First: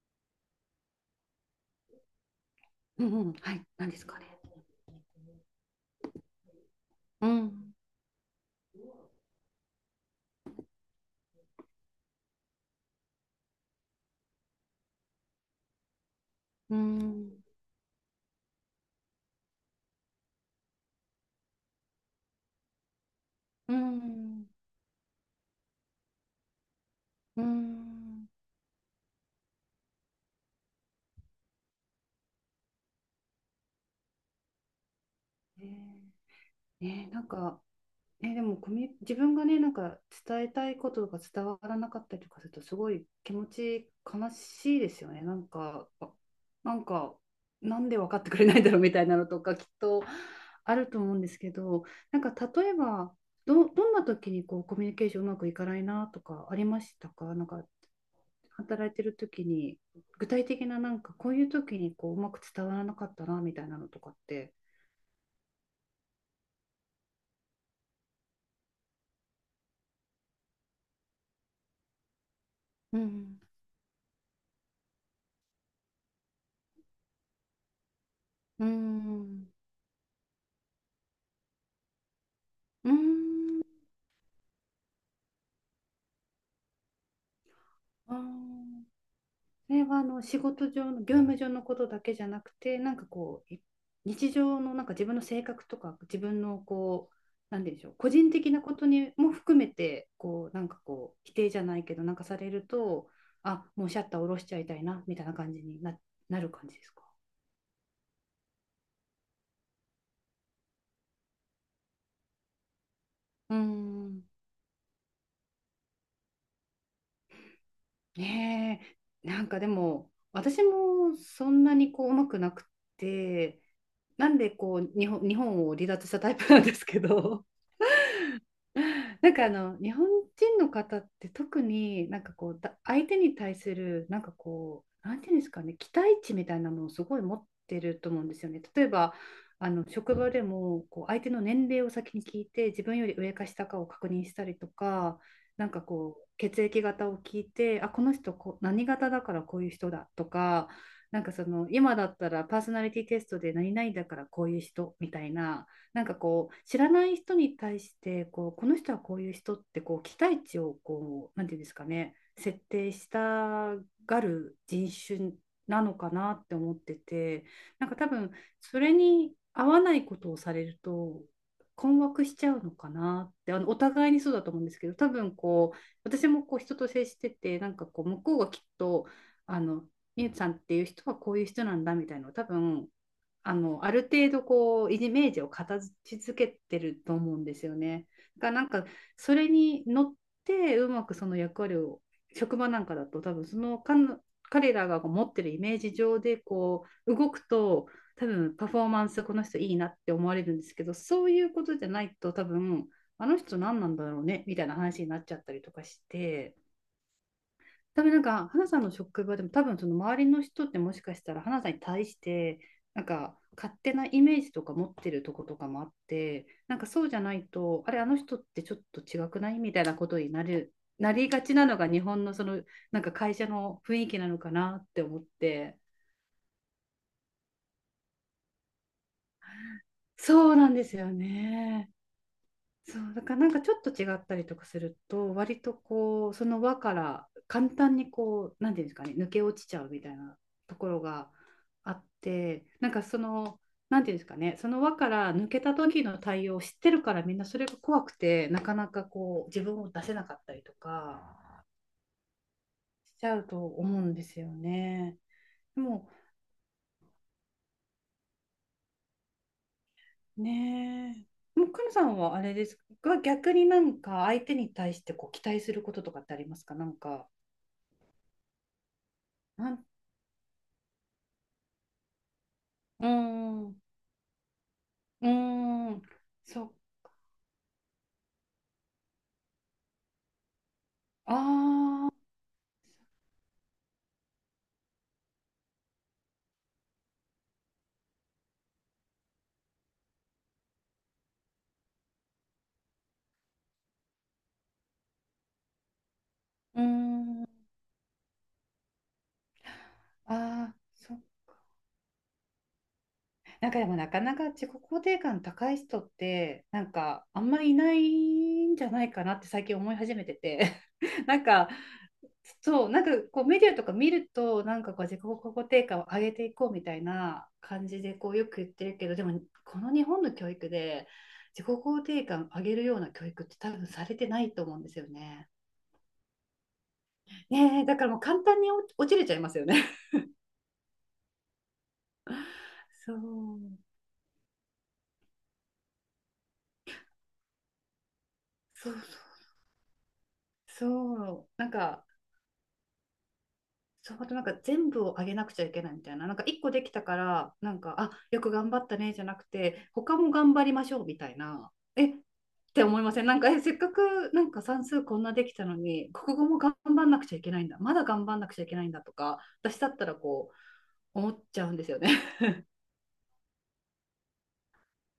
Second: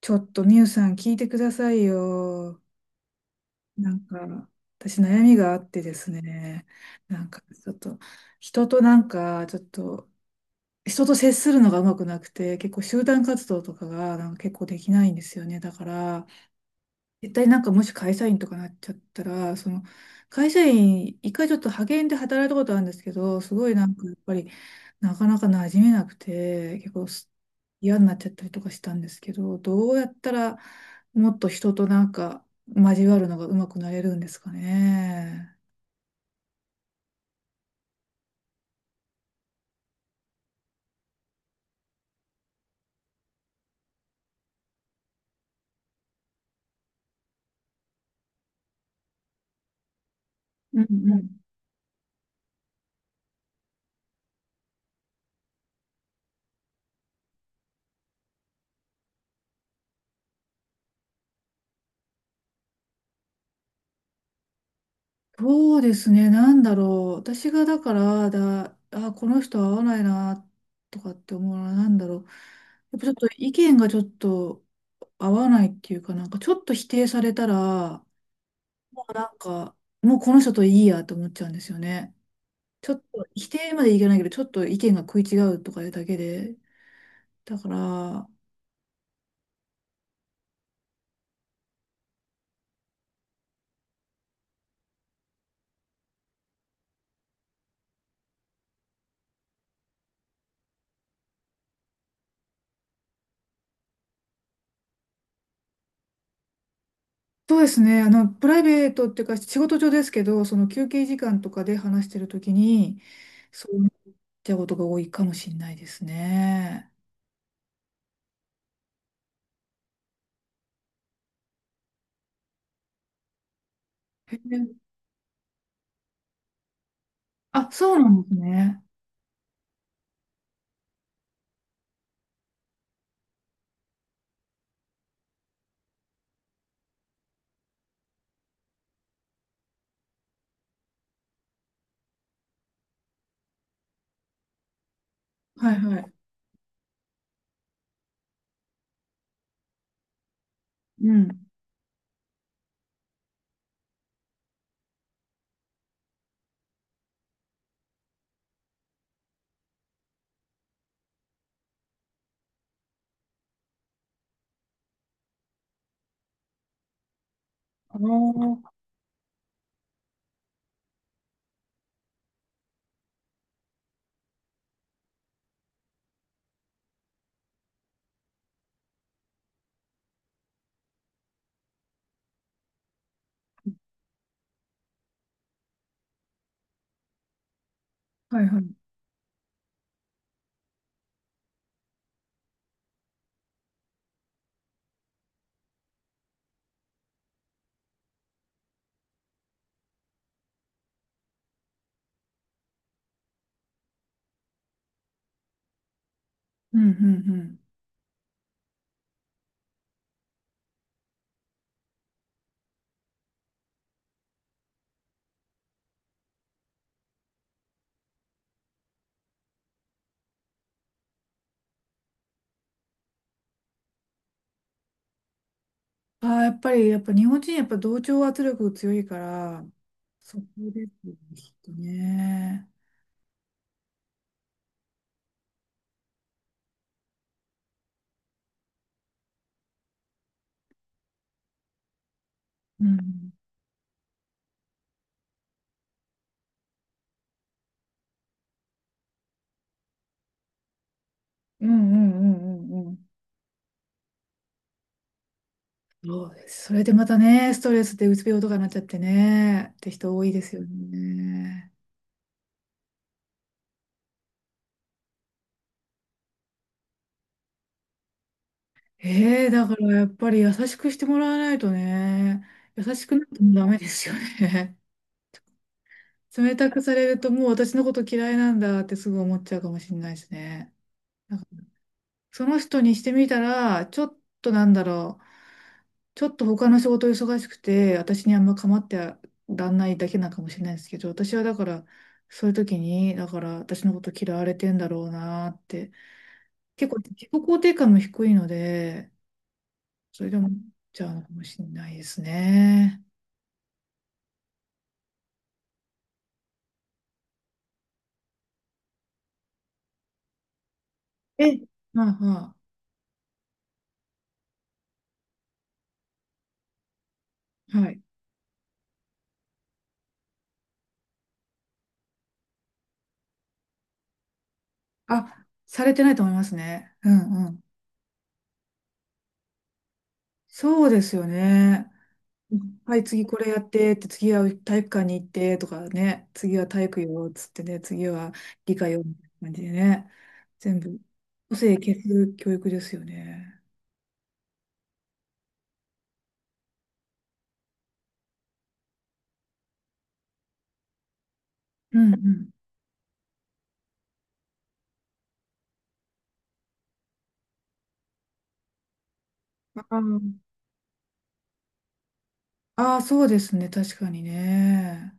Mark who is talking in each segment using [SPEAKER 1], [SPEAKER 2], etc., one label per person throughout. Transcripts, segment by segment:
[SPEAKER 1] ちょっとミュウさん聞いてくださいよ。
[SPEAKER 2] うんうん、はい、何
[SPEAKER 1] な
[SPEAKER 2] で
[SPEAKER 1] ん
[SPEAKER 2] すかね。
[SPEAKER 1] か、私悩みがあってですね。な
[SPEAKER 2] う
[SPEAKER 1] んか、ちょ
[SPEAKER 2] ん、
[SPEAKER 1] っと、人となんか、ちょっと、人と接するのがうまくなくて、結構集団活動とかがなんか結構できないんですよね。だから、
[SPEAKER 2] う
[SPEAKER 1] 絶
[SPEAKER 2] ん、
[SPEAKER 1] 対なんかもし会社員とかなっちゃったら、その会社員、一回ちょっと派遣で働いたことあるんですけど、すご
[SPEAKER 2] う
[SPEAKER 1] いなんかやっぱ
[SPEAKER 2] ん、
[SPEAKER 1] りなかなか馴染めなくて、結構す
[SPEAKER 2] う
[SPEAKER 1] 嫌になっち
[SPEAKER 2] ん。
[SPEAKER 1] ゃったりとかしたんですけど、どうやったらもっと人となんか交わるのがうまくなれるんですかね。
[SPEAKER 2] ねえ、ねえなんか、ね、でもコミュ、自分がね、なんか伝えたいことが伝わらなかったりとかすると、すごい気持ち悲しいですよね。なんか、なんで分かってくれないんだろうみたいなのとか、きっとあ
[SPEAKER 1] うん
[SPEAKER 2] ると思
[SPEAKER 1] う
[SPEAKER 2] うんです
[SPEAKER 1] ん、
[SPEAKER 2] けど、なんか例えば、どんな時にこうコミュニケーションうまくいかないなとかありましたか？なんか働いてる時に、具体的ななんかこういう時にこううまく伝わらなかったなみたいなのとかって。
[SPEAKER 1] そうですね、なんだろう。私がだから、だ、あ、この人合わないな、とかって思うのは、なんだろう。や
[SPEAKER 2] う
[SPEAKER 1] っぱちょっと
[SPEAKER 2] ん
[SPEAKER 1] 意見がちょっと合わないっていうかなんか、ちょっと否定されたら、
[SPEAKER 2] う
[SPEAKER 1] もうなん
[SPEAKER 2] ん
[SPEAKER 1] か、もうこの人といいやと思っちゃうんですよね。
[SPEAKER 2] う
[SPEAKER 1] ちょっと、否
[SPEAKER 2] ん。
[SPEAKER 1] 定までいけないけど、ちょっと意見が食い違うとかいうだけで。だから、
[SPEAKER 2] あそれは、あの仕事上の業務上のことだけじゃなくて、なんかこう日常のなんか自分の性格とか自分のこうなんでしょう、個人的なことにも含めて、こうなんかこう否定じゃないけどなんかされると、もうシャッター下ろしちゃいたいなみたいな感じになる感じですか？
[SPEAKER 1] そうですね。あの、プライベートっていうか、仕事上ですけど、その休憩時間とかで話してるときに、
[SPEAKER 2] うー
[SPEAKER 1] そうなっ
[SPEAKER 2] ん。
[SPEAKER 1] ちゃうことが多いかもしれないですね。
[SPEAKER 2] ねえ、なんかでも、私もそんなにこう、うまくなくて、な
[SPEAKER 1] へ
[SPEAKER 2] んでこ
[SPEAKER 1] え、
[SPEAKER 2] う、日本を離脱したタイプなんですけど、
[SPEAKER 1] あ、そうなんですね。
[SPEAKER 2] なんかあの日本人の方って、特になんかこう相手に対するなんかこうなんていうんですかね、期待値みたいなものをすごい持ってると思うんですよね。例えばあの職場でもこう相手の年齢を先に聞いて、自分より上か下かを確認したりとか、なん
[SPEAKER 1] はい
[SPEAKER 2] か
[SPEAKER 1] はい。
[SPEAKER 2] こう血液型を聞いて、この人こう何型だからこういう人だとか、
[SPEAKER 1] う
[SPEAKER 2] なん
[SPEAKER 1] ん。
[SPEAKER 2] かその今だったらパーソナリティテストで何々だからこういう人みたいな。なんかこう知らない人に対して、こうこの人はこういう人ってこう期待値をこうなんていうんですかね、設定したがる人種なのかなって思ってて、なんか
[SPEAKER 1] あ
[SPEAKER 2] 多分
[SPEAKER 1] の、
[SPEAKER 2] それに合わないことをされると困惑しちゃうのかなって。あのお互いにそうだと思うんですけど、多分こう私もこう人と接してて、なんかこう向こうがきっと、あのみゆさんっていう人はこういう人なんだみたいなのを、多分あの、ある程度こう、イメージを形付けてると思うんですよね。
[SPEAKER 1] は
[SPEAKER 2] だ
[SPEAKER 1] い
[SPEAKER 2] から
[SPEAKER 1] は
[SPEAKER 2] な
[SPEAKER 1] い。
[SPEAKER 2] んか、それに乗って、うまくその役割を、職場なんかだと多分その彼らが持ってるイメージ上でこう、動くと、多分パフォーマンスこの人いいなって思われるんですけど、そういうことじゃないと多分、あの人何なんだろうねみたいな話になっちゃったりとかして、
[SPEAKER 1] うんうんうん。
[SPEAKER 2] 多分なんか、花さんの職場でも、多分その周りの人ってもしかしたら、花さんに対して、なんか、勝手なイメージとか持ってるとことかもあって、なんかそうじゃないと、あれ、あの人ってちょっと違くないみたいなことになりがちなのが日本のその、なんか会社の雰囲気なのかなって思って。
[SPEAKER 1] ああ、やっぱり、やっぱ日本人、やっぱ同調圧力強いから、そこ
[SPEAKER 2] そうなんで
[SPEAKER 1] で
[SPEAKER 2] す
[SPEAKER 1] す
[SPEAKER 2] よ
[SPEAKER 1] よね、きっと
[SPEAKER 2] ね。
[SPEAKER 1] ね。
[SPEAKER 2] そうだからなんかちょっと違ったりとかすると、割とこうその輪から簡単にこうなんていうんですかね、抜け落ちちゃうみたいなところがあって、
[SPEAKER 1] う
[SPEAKER 2] なんかそ
[SPEAKER 1] ん。
[SPEAKER 2] の、なんていうんですかね、その輪から抜けた時の対応を知ってるから、みんなそれが怖くてなかなかこう自分を出せなかったりとか
[SPEAKER 1] うんうんうんうんうん。
[SPEAKER 2] しちゃうと思うんですよね。でも
[SPEAKER 1] そうです。それでまたね、ストレスでうつ病とかなっちゃってね、って人多いですよ
[SPEAKER 2] ね、もう
[SPEAKER 1] ね。
[SPEAKER 2] くのさんはあれですが、逆になんか相手に対してこう期待することとかってありますか？なんか。
[SPEAKER 1] ええ、だ
[SPEAKER 2] な
[SPEAKER 1] か
[SPEAKER 2] ん
[SPEAKER 1] らやっぱり優しくしてもらわないとね、優し
[SPEAKER 2] うー
[SPEAKER 1] くなってもダ
[SPEAKER 2] ん、う
[SPEAKER 1] メですよね。
[SPEAKER 2] ーん、
[SPEAKER 1] 冷
[SPEAKER 2] そ
[SPEAKER 1] た
[SPEAKER 2] っ、
[SPEAKER 1] くされるともう私のこと嫌いなんだってすぐ思っちゃうかもしれないですね。なんか、
[SPEAKER 2] ああ
[SPEAKER 1] その人にしてみたら、ちょっとなんだろう。ちょっと他の仕事忙しくて、私にあんま構ってらんないだけなのかもしれないですけど、私はだから、そういう時に、だから私のこと嫌われてんだろうなって、
[SPEAKER 2] ー、うー
[SPEAKER 1] 結構自己
[SPEAKER 2] ん、
[SPEAKER 1] 肯
[SPEAKER 2] あ
[SPEAKER 1] 定感も低いので、それでも思っ
[SPEAKER 2] あ、
[SPEAKER 1] ちゃう
[SPEAKER 2] そ
[SPEAKER 1] の
[SPEAKER 2] う。
[SPEAKER 1] かもしれないですね。
[SPEAKER 2] なんかでもなかなか自己肯定感高い人って、なんかあんまりいないんじゃないかなって最近思い始めてて、なん
[SPEAKER 1] え、
[SPEAKER 2] か、
[SPEAKER 1] まあま
[SPEAKER 2] そう、なんかこうメディアとか見ると、なんかこう自己肯定感を上げていこうみたいな
[SPEAKER 1] あ、
[SPEAKER 2] 感
[SPEAKER 1] はい。
[SPEAKER 2] じでこうよく言ってるけど、でもこの日本の教育で自己肯定感上げるような教育って多分されてないと思うんですよ
[SPEAKER 1] あ、
[SPEAKER 2] ね。
[SPEAKER 1] されてないと思いますね。うんうん。
[SPEAKER 2] ねえ、だからもう簡単に落ちれちゃいますよね。
[SPEAKER 1] そうですよね。はい、
[SPEAKER 2] そう、
[SPEAKER 1] 次これやってって、次は体育館に行ってとかね、次は体育よっつってね、次は理科
[SPEAKER 2] そうそ
[SPEAKER 1] よ
[SPEAKER 2] う、
[SPEAKER 1] みたいな感じでね、全部、
[SPEAKER 2] そう、
[SPEAKER 1] 個
[SPEAKER 2] なん
[SPEAKER 1] 性消
[SPEAKER 2] か、
[SPEAKER 1] す教育ですよね。
[SPEAKER 2] そう、あとなんか全部をあげなくちゃいけないみたいな、なんか一個できたから、なんか、あ、よく頑張ったねじゃなくて、他も頑張りましょうみたいな、
[SPEAKER 1] う
[SPEAKER 2] え
[SPEAKER 1] ん
[SPEAKER 2] っ
[SPEAKER 1] うん。
[SPEAKER 2] て思いませんなんか、え、せっかくなんか算数こんなできたのに、国語も頑張んなくちゃいけないんだ、まだ頑張んなくちゃいけないんだとか、私だっ
[SPEAKER 1] あ
[SPEAKER 2] たらこう、思っちゃうんですよね。
[SPEAKER 1] あ、あーそうですね、確かにね。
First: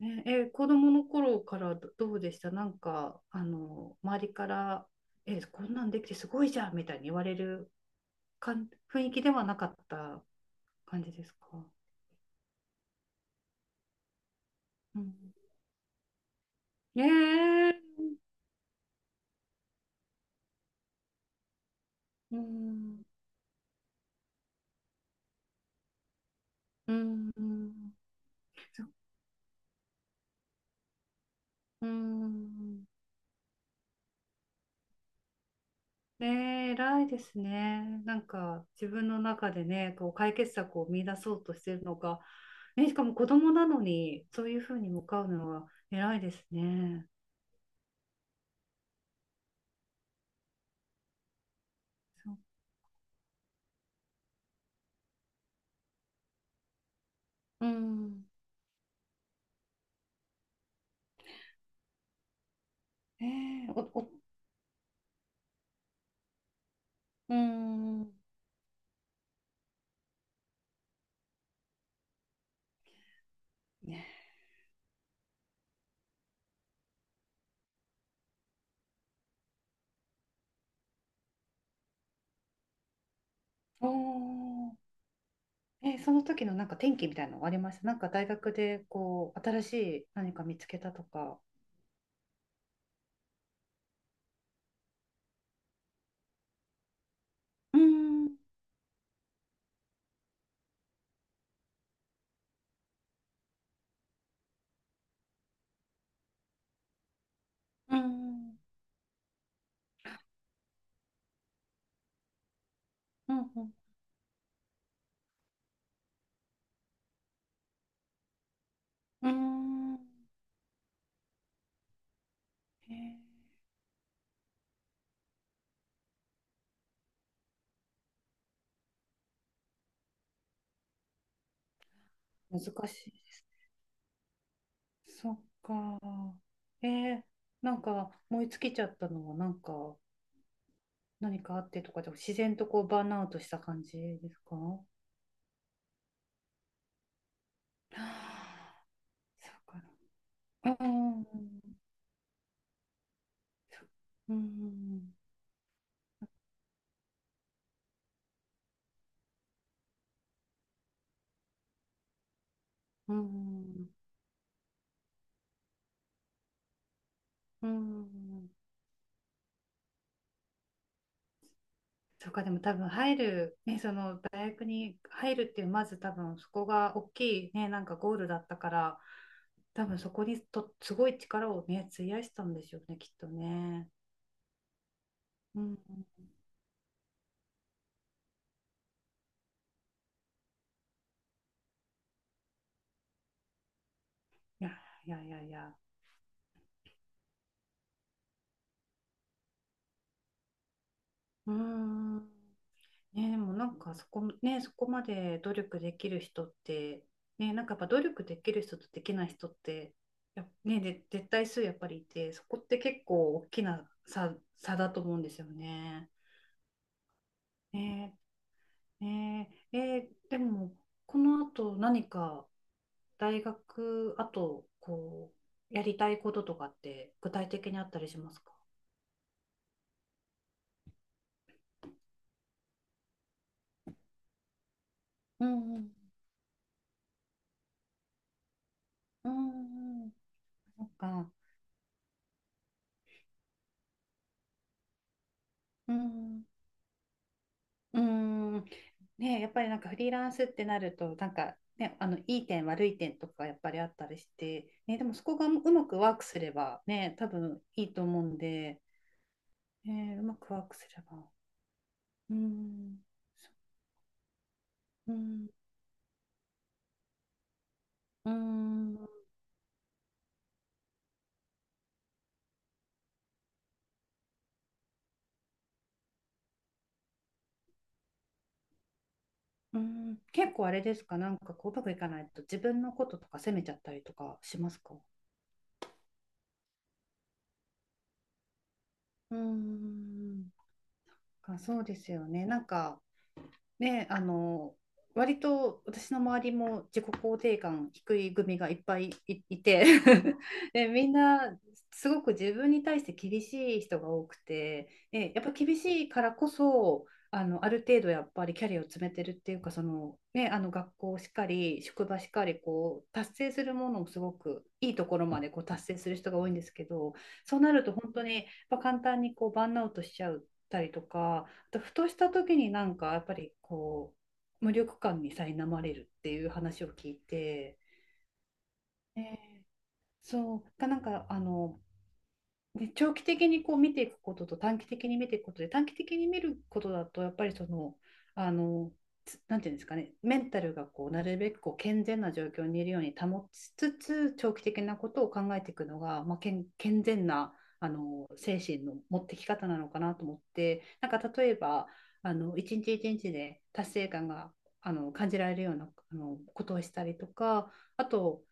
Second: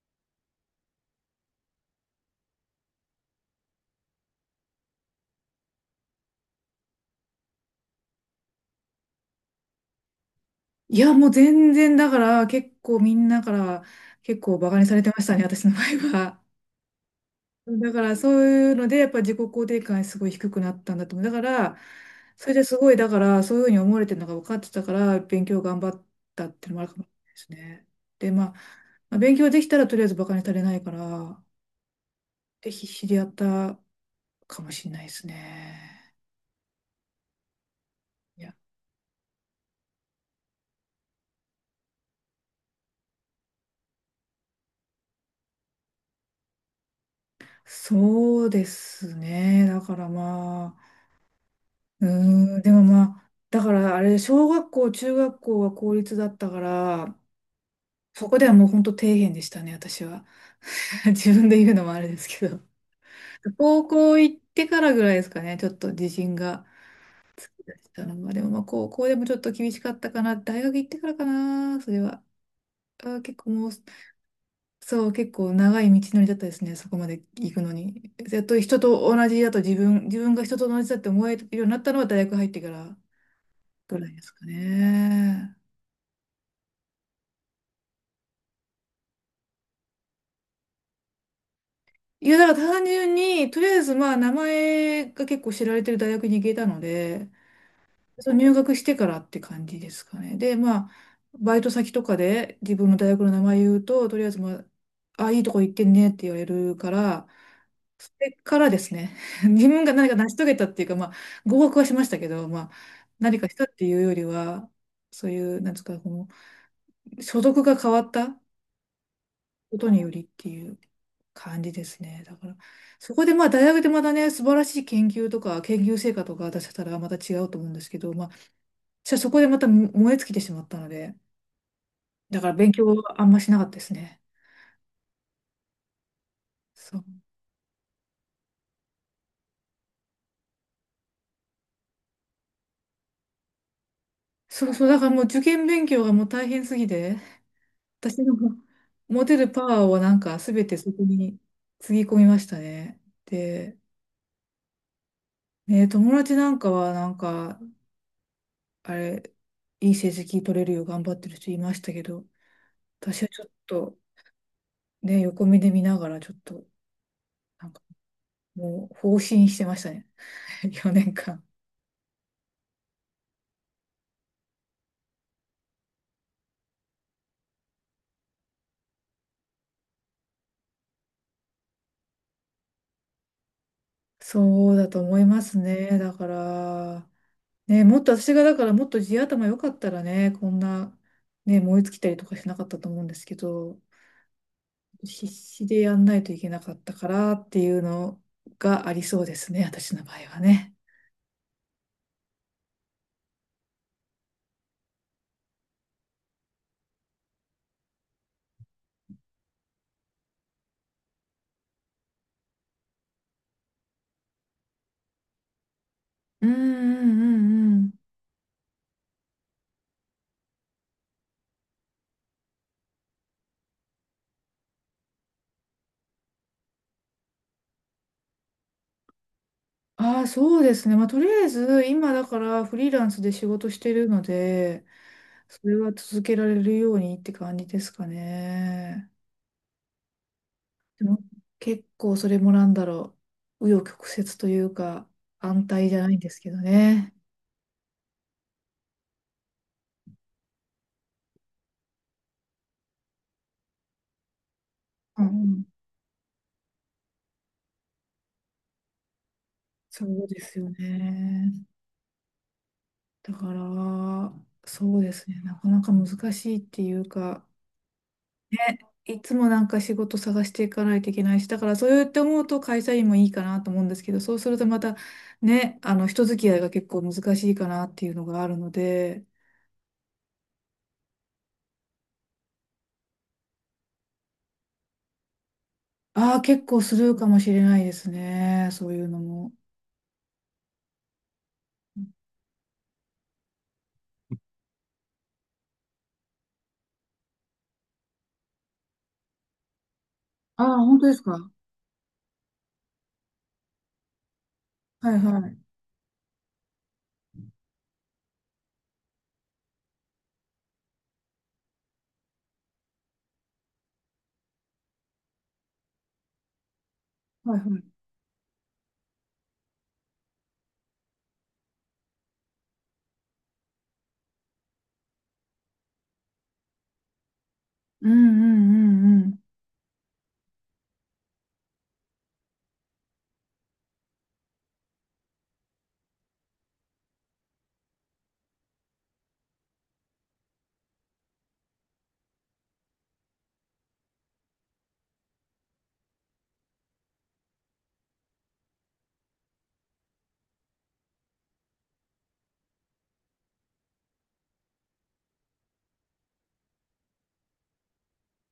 [SPEAKER 2] ねえ、子供の頃からどうでしたなんか、あの、周りから、え、こんなんできてすごいじゃんみたいに言われる雰囲気ではなかった
[SPEAKER 1] い
[SPEAKER 2] 感じ
[SPEAKER 1] や、
[SPEAKER 2] で
[SPEAKER 1] もう
[SPEAKER 2] すか？
[SPEAKER 1] 全然だから、結構みんなから結構バカにさ
[SPEAKER 2] う
[SPEAKER 1] れて
[SPEAKER 2] ん。
[SPEAKER 1] ましたね、私の場合は。
[SPEAKER 2] ねえ、
[SPEAKER 1] だからそういうので、やっぱ自己肯定感すごい低くなったんだと思う。だから、
[SPEAKER 2] う
[SPEAKER 1] それですごい、
[SPEAKER 2] ん、
[SPEAKER 1] だから、そういうふうに思われてるのが分かってたから、勉強頑張ったっていうのもある
[SPEAKER 2] う
[SPEAKER 1] かもしれな
[SPEAKER 2] ん、
[SPEAKER 1] いで
[SPEAKER 2] う
[SPEAKER 1] す
[SPEAKER 2] ん、
[SPEAKER 1] ね。で、まあ、
[SPEAKER 2] そ
[SPEAKER 1] まあ勉強できたらとりあえずバカにされないから、
[SPEAKER 2] う
[SPEAKER 1] で、必
[SPEAKER 2] ん。
[SPEAKER 1] 死でやったかもしれないですね。
[SPEAKER 2] ねえ、偉いですね。なん
[SPEAKER 1] いや、
[SPEAKER 2] か、自分の中でね、こう解決策を見出そうとしてるのが、ね、しかも子供なのに、そういうふうに向かうのは偉いですね。
[SPEAKER 1] そうですね。だからまあ、う
[SPEAKER 2] そ
[SPEAKER 1] ーん、でもまあ、だからあれ、小学校、中学校は公立だったから、
[SPEAKER 2] う。う
[SPEAKER 1] そ
[SPEAKER 2] ん、
[SPEAKER 1] こではもう本当底辺でしたね、私は。自分で言うのもあれですけど、
[SPEAKER 2] え ー、
[SPEAKER 1] 高
[SPEAKER 2] お、う
[SPEAKER 1] 校行ってからぐらいですかね、ちょっと自信が
[SPEAKER 2] ー
[SPEAKER 1] 出てきたの
[SPEAKER 2] ん、
[SPEAKER 1] は。でもまあ高校でもちょっと厳しかったかな、大学行ってからかな、それは。あー、結構もう、
[SPEAKER 2] ね、
[SPEAKER 1] そう、結構長い道のりだったですね、そこまで行くのに。やっと人と同じだと自分が人と同じだって思えるようになったのは大学入ってから
[SPEAKER 2] お
[SPEAKER 1] ぐらいですか
[SPEAKER 2] ー。
[SPEAKER 1] ね。
[SPEAKER 2] その時のなんか転機みたいなのありましたなんか大学でこう、新しい何か見つけたとか。
[SPEAKER 1] いや、だから単純に、とりあえずまあ名前が結構知られてる大学に行けたので、
[SPEAKER 2] うーん、う
[SPEAKER 1] そう入学してからって感じですかね。で、まあ、バイト先とかで自分の大学の名前言うと、とりあえず、いいとこ行ってんねって言われるから、
[SPEAKER 2] ー
[SPEAKER 1] それ
[SPEAKER 2] ん、
[SPEAKER 1] からですね。自分が何か成し遂げたっていうか、まあ、合格はしましたけど、まあ、
[SPEAKER 2] う
[SPEAKER 1] 何かしたっ
[SPEAKER 2] ん、
[SPEAKER 1] ていうよりは、そういう、なんですか、この所属が変わった
[SPEAKER 2] う
[SPEAKER 1] こと
[SPEAKER 2] ん、うー
[SPEAKER 1] によりっ
[SPEAKER 2] ん、
[SPEAKER 1] ていう感じですね。だから、
[SPEAKER 2] え
[SPEAKER 1] そこでまあ、
[SPEAKER 2] ー
[SPEAKER 1] 大学でまたね、素晴らしい研究とか、研究成果とか出せたらまた違うと思うんですけど、じゃあそこでまたも燃え尽きてしまったので、だから
[SPEAKER 2] 難し
[SPEAKER 1] 勉強
[SPEAKER 2] い
[SPEAKER 1] はあん
[SPEAKER 2] で
[SPEAKER 1] ま
[SPEAKER 2] す。
[SPEAKER 1] しなかったですね。
[SPEAKER 2] そっか。え
[SPEAKER 1] そう。
[SPEAKER 2] ーなんか燃え尽きちゃったのはなんか、何かあってとかじゃ、自然とこうバーンアウトした感じですか？
[SPEAKER 1] そう
[SPEAKER 2] は。
[SPEAKER 1] そう、だからもう受験勉強がもう大変すぎて、私の
[SPEAKER 2] あ
[SPEAKER 1] 持てる
[SPEAKER 2] そ
[SPEAKER 1] パワーをなんか全
[SPEAKER 2] っ
[SPEAKER 1] て
[SPEAKER 2] か。う
[SPEAKER 1] そこ
[SPEAKER 2] ん、
[SPEAKER 1] につぎ込みましたね。で、
[SPEAKER 2] そうん。
[SPEAKER 1] ね、友達なんかはなんか、あれ、いい成績取れるよう頑張ってる人いましたけど、
[SPEAKER 2] う
[SPEAKER 1] 私はちょっ
[SPEAKER 2] ん、
[SPEAKER 1] とね、横目で見ながらちょっと、な
[SPEAKER 2] う
[SPEAKER 1] んか
[SPEAKER 2] ん、
[SPEAKER 1] もう放心してましたね。4年間。
[SPEAKER 2] そうか、でも多分入る、ね、その大学に入るっていう、まず多分そこが大きいね、なんかゴールだったから、多分そこにとすごい力をね、費やしたんでしょうね、きっとね。
[SPEAKER 1] そうだと思います
[SPEAKER 2] うん、い
[SPEAKER 1] ね。だから、ね、もっと私がだからもっと地頭良かったらね、こんな、ね、燃え尽きたりとかしなかったと思うんですけど、
[SPEAKER 2] やいや
[SPEAKER 1] 必
[SPEAKER 2] いやい
[SPEAKER 1] 死
[SPEAKER 2] や、
[SPEAKER 1] でやんないといけなかったからっていうのがありそうですね、私の場合はね。
[SPEAKER 2] うん。ね、でもなんかそこ、ね、そこまで努力できる人って、ね、なんかやっぱ努力できる人とできない人ってね、で絶対数やっぱりいて、そこって結構大きな差だと思うんですよね。
[SPEAKER 1] うんうんうんうん。
[SPEAKER 2] ね、ねえー、でもこの後何か大学あとこうやりたいこととかって具体的にあったりしますか？
[SPEAKER 1] ああ、そうですね。まあ、とりあえず、今だからフリーランスで仕事してるので、
[SPEAKER 2] う
[SPEAKER 1] そ
[SPEAKER 2] ん
[SPEAKER 1] れ
[SPEAKER 2] う
[SPEAKER 1] は
[SPEAKER 2] ん
[SPEAKER 1] 続けられるようにって感じですかね。
[SPEAKER 2] うんうん、なん
[SPEAKER 1] でも
[SPEAKER 2] か、
[SPEAKER 1] 結構それもなんだろう、紆余曲折というか、安泰
[SPEAKER 2] う
[SPEAKER 1] じゃないんです
[SPEAKER 2] ん
[SPEAKER 1] けどね。
[SPEAKER 2] うーん。ねえ、やっぱりなんかフリーランスってなると、なんかね、あのいい点、悪い点とかやっぱりあったりして、ね、でも
[SPEAKER 1] う
[SPEAKER 2] そ
[SPEAKER 1] んう
[SPEAKER 2] こがう
[SPEAKER 1] ん、
[SPEAKER 2] まくワークすればね、多分いいと思うんで、
[SPEAKER 1] そ
[SPEAKER 2] ねえ、う
[SPEAKER 1] う
[SPEAKER 2] ま
[SPEAKER 1] で
[SPEAKER 2] く
[SPEAKER 1] す
[SPEAKER 2] ワー
[SPEAKER 1] よ
[SPEAKER 2] クすれば。
[SPEAKER 1] ね。
[SPEAKER 2] うーん、
[SPEAKER 1] だから、そうで
[SPEAKER 2] う
[SPEAKER 1] すね。
[SPEAKER 2] ん、
[SPEAKER 1] なかなか難しいっていうか、
[SPEAKER 2] うん、う
[SPEAKER 1] いつもなんか仕事探していかないといけないし、だからそうやって思うと会社員もいいかなと思うんですけど、そうするとまたね、あの人付き合いが結構難しいかなっていうのがあるので、
[SPEAKER 2] ん、結構あれですか、なんかこううまくいかないと自分のこととか責めちゃったりとかしますか？
[SPEAKER 1] ああ、結構するかもしれないですね。そういうの
[SPEAKER 2] うー
[SPEAKER 1] も。
[SPEAKER 2] ん、そうですよね。なんかね、あの、割と私の周りも自己肯定感低い組がいっぱいいて
[SPEAKER 1] あ あ、
[SPEAKER 2] で、
[SPEAKER 1] 本当
[SPEAKER 2] みん
[SPEAKER 1] ですか。
[SPEAKER 2] なすごく自分に対して厳しい人が多くて、
[SPEAKER 1] はい
[SPEAKER 2] で、やっ
[SPEAKER 1] は
[SPEAKER 2] ぱ
[SPEAKER 1] い。
[SPEAKER 2] 厳しいからこそ、あの、ある程度やっぱりキャリアを詰めてるっていうか、その、ね、あの学校しっかり、職場しっかり、こう、達成するものをすごくいいところまでこう達成する人が多いんですけど、
[SPEAKER 1] は
[SPEAKER 2] そ
[SPEAKER 1] い
[SPEAKER 2] う
[SPEAKER 1] は
[SPEAKER 2] な
[SPEAKER 1] い。
[SPEAKER 2] ると本当にやっぱ簡単にこうバーンアウトしちゃったりとか、ふとした時になんかやっぱりこう無力感に苛まれるっていう話を聞いて、
[SPEAKER 1] うんうんう
[SPEAKER 2] え
[SPEAKER 1] んう
[SPEAKER 2] ー
[SPEAKER 1] ん。
[SPEAKER 2] そうなんかあの、で、長期的にこう見ていくことと短期的に見ていくことで、短期的に見ることだと、やっぱりその、あの、なんていうんですかね、メンタルがこうなるべくこう健全な状況にいるように保ちつつ、長期的なことを考えていくのが、まあ、健、健全なあの精神の持ってき方なのかなと思って、なんか例えば、あの一日一日で達成感があの感じられるようなあのことをしたりとか、あと、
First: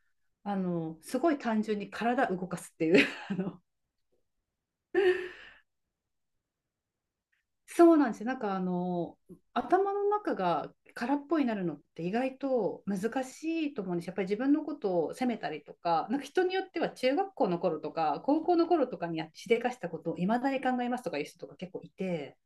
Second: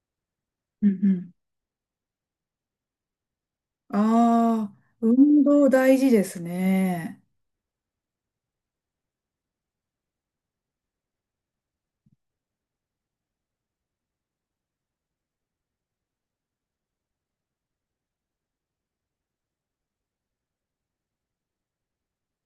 [SPEAKER 2] あ
[SPEAKER 1] うんう
[SPEAKER 2] のす
[SPEAKER 1] ん。
[SPEAKER 2] ごい単純に体動かすっていう あの、
[SPEAKER 1] ああ、運動大事ですね。
[SPEAKER 2] そうなんですよ。なんかあの頭の中が空っぽになるのって意外と難しいと思うんです。やっぱり自分のことを責めたりとか、なんか人によっては中学校の頃とか高校の頃とかにやしでかしたことをいまだに考えますとかいう人とか結構いて、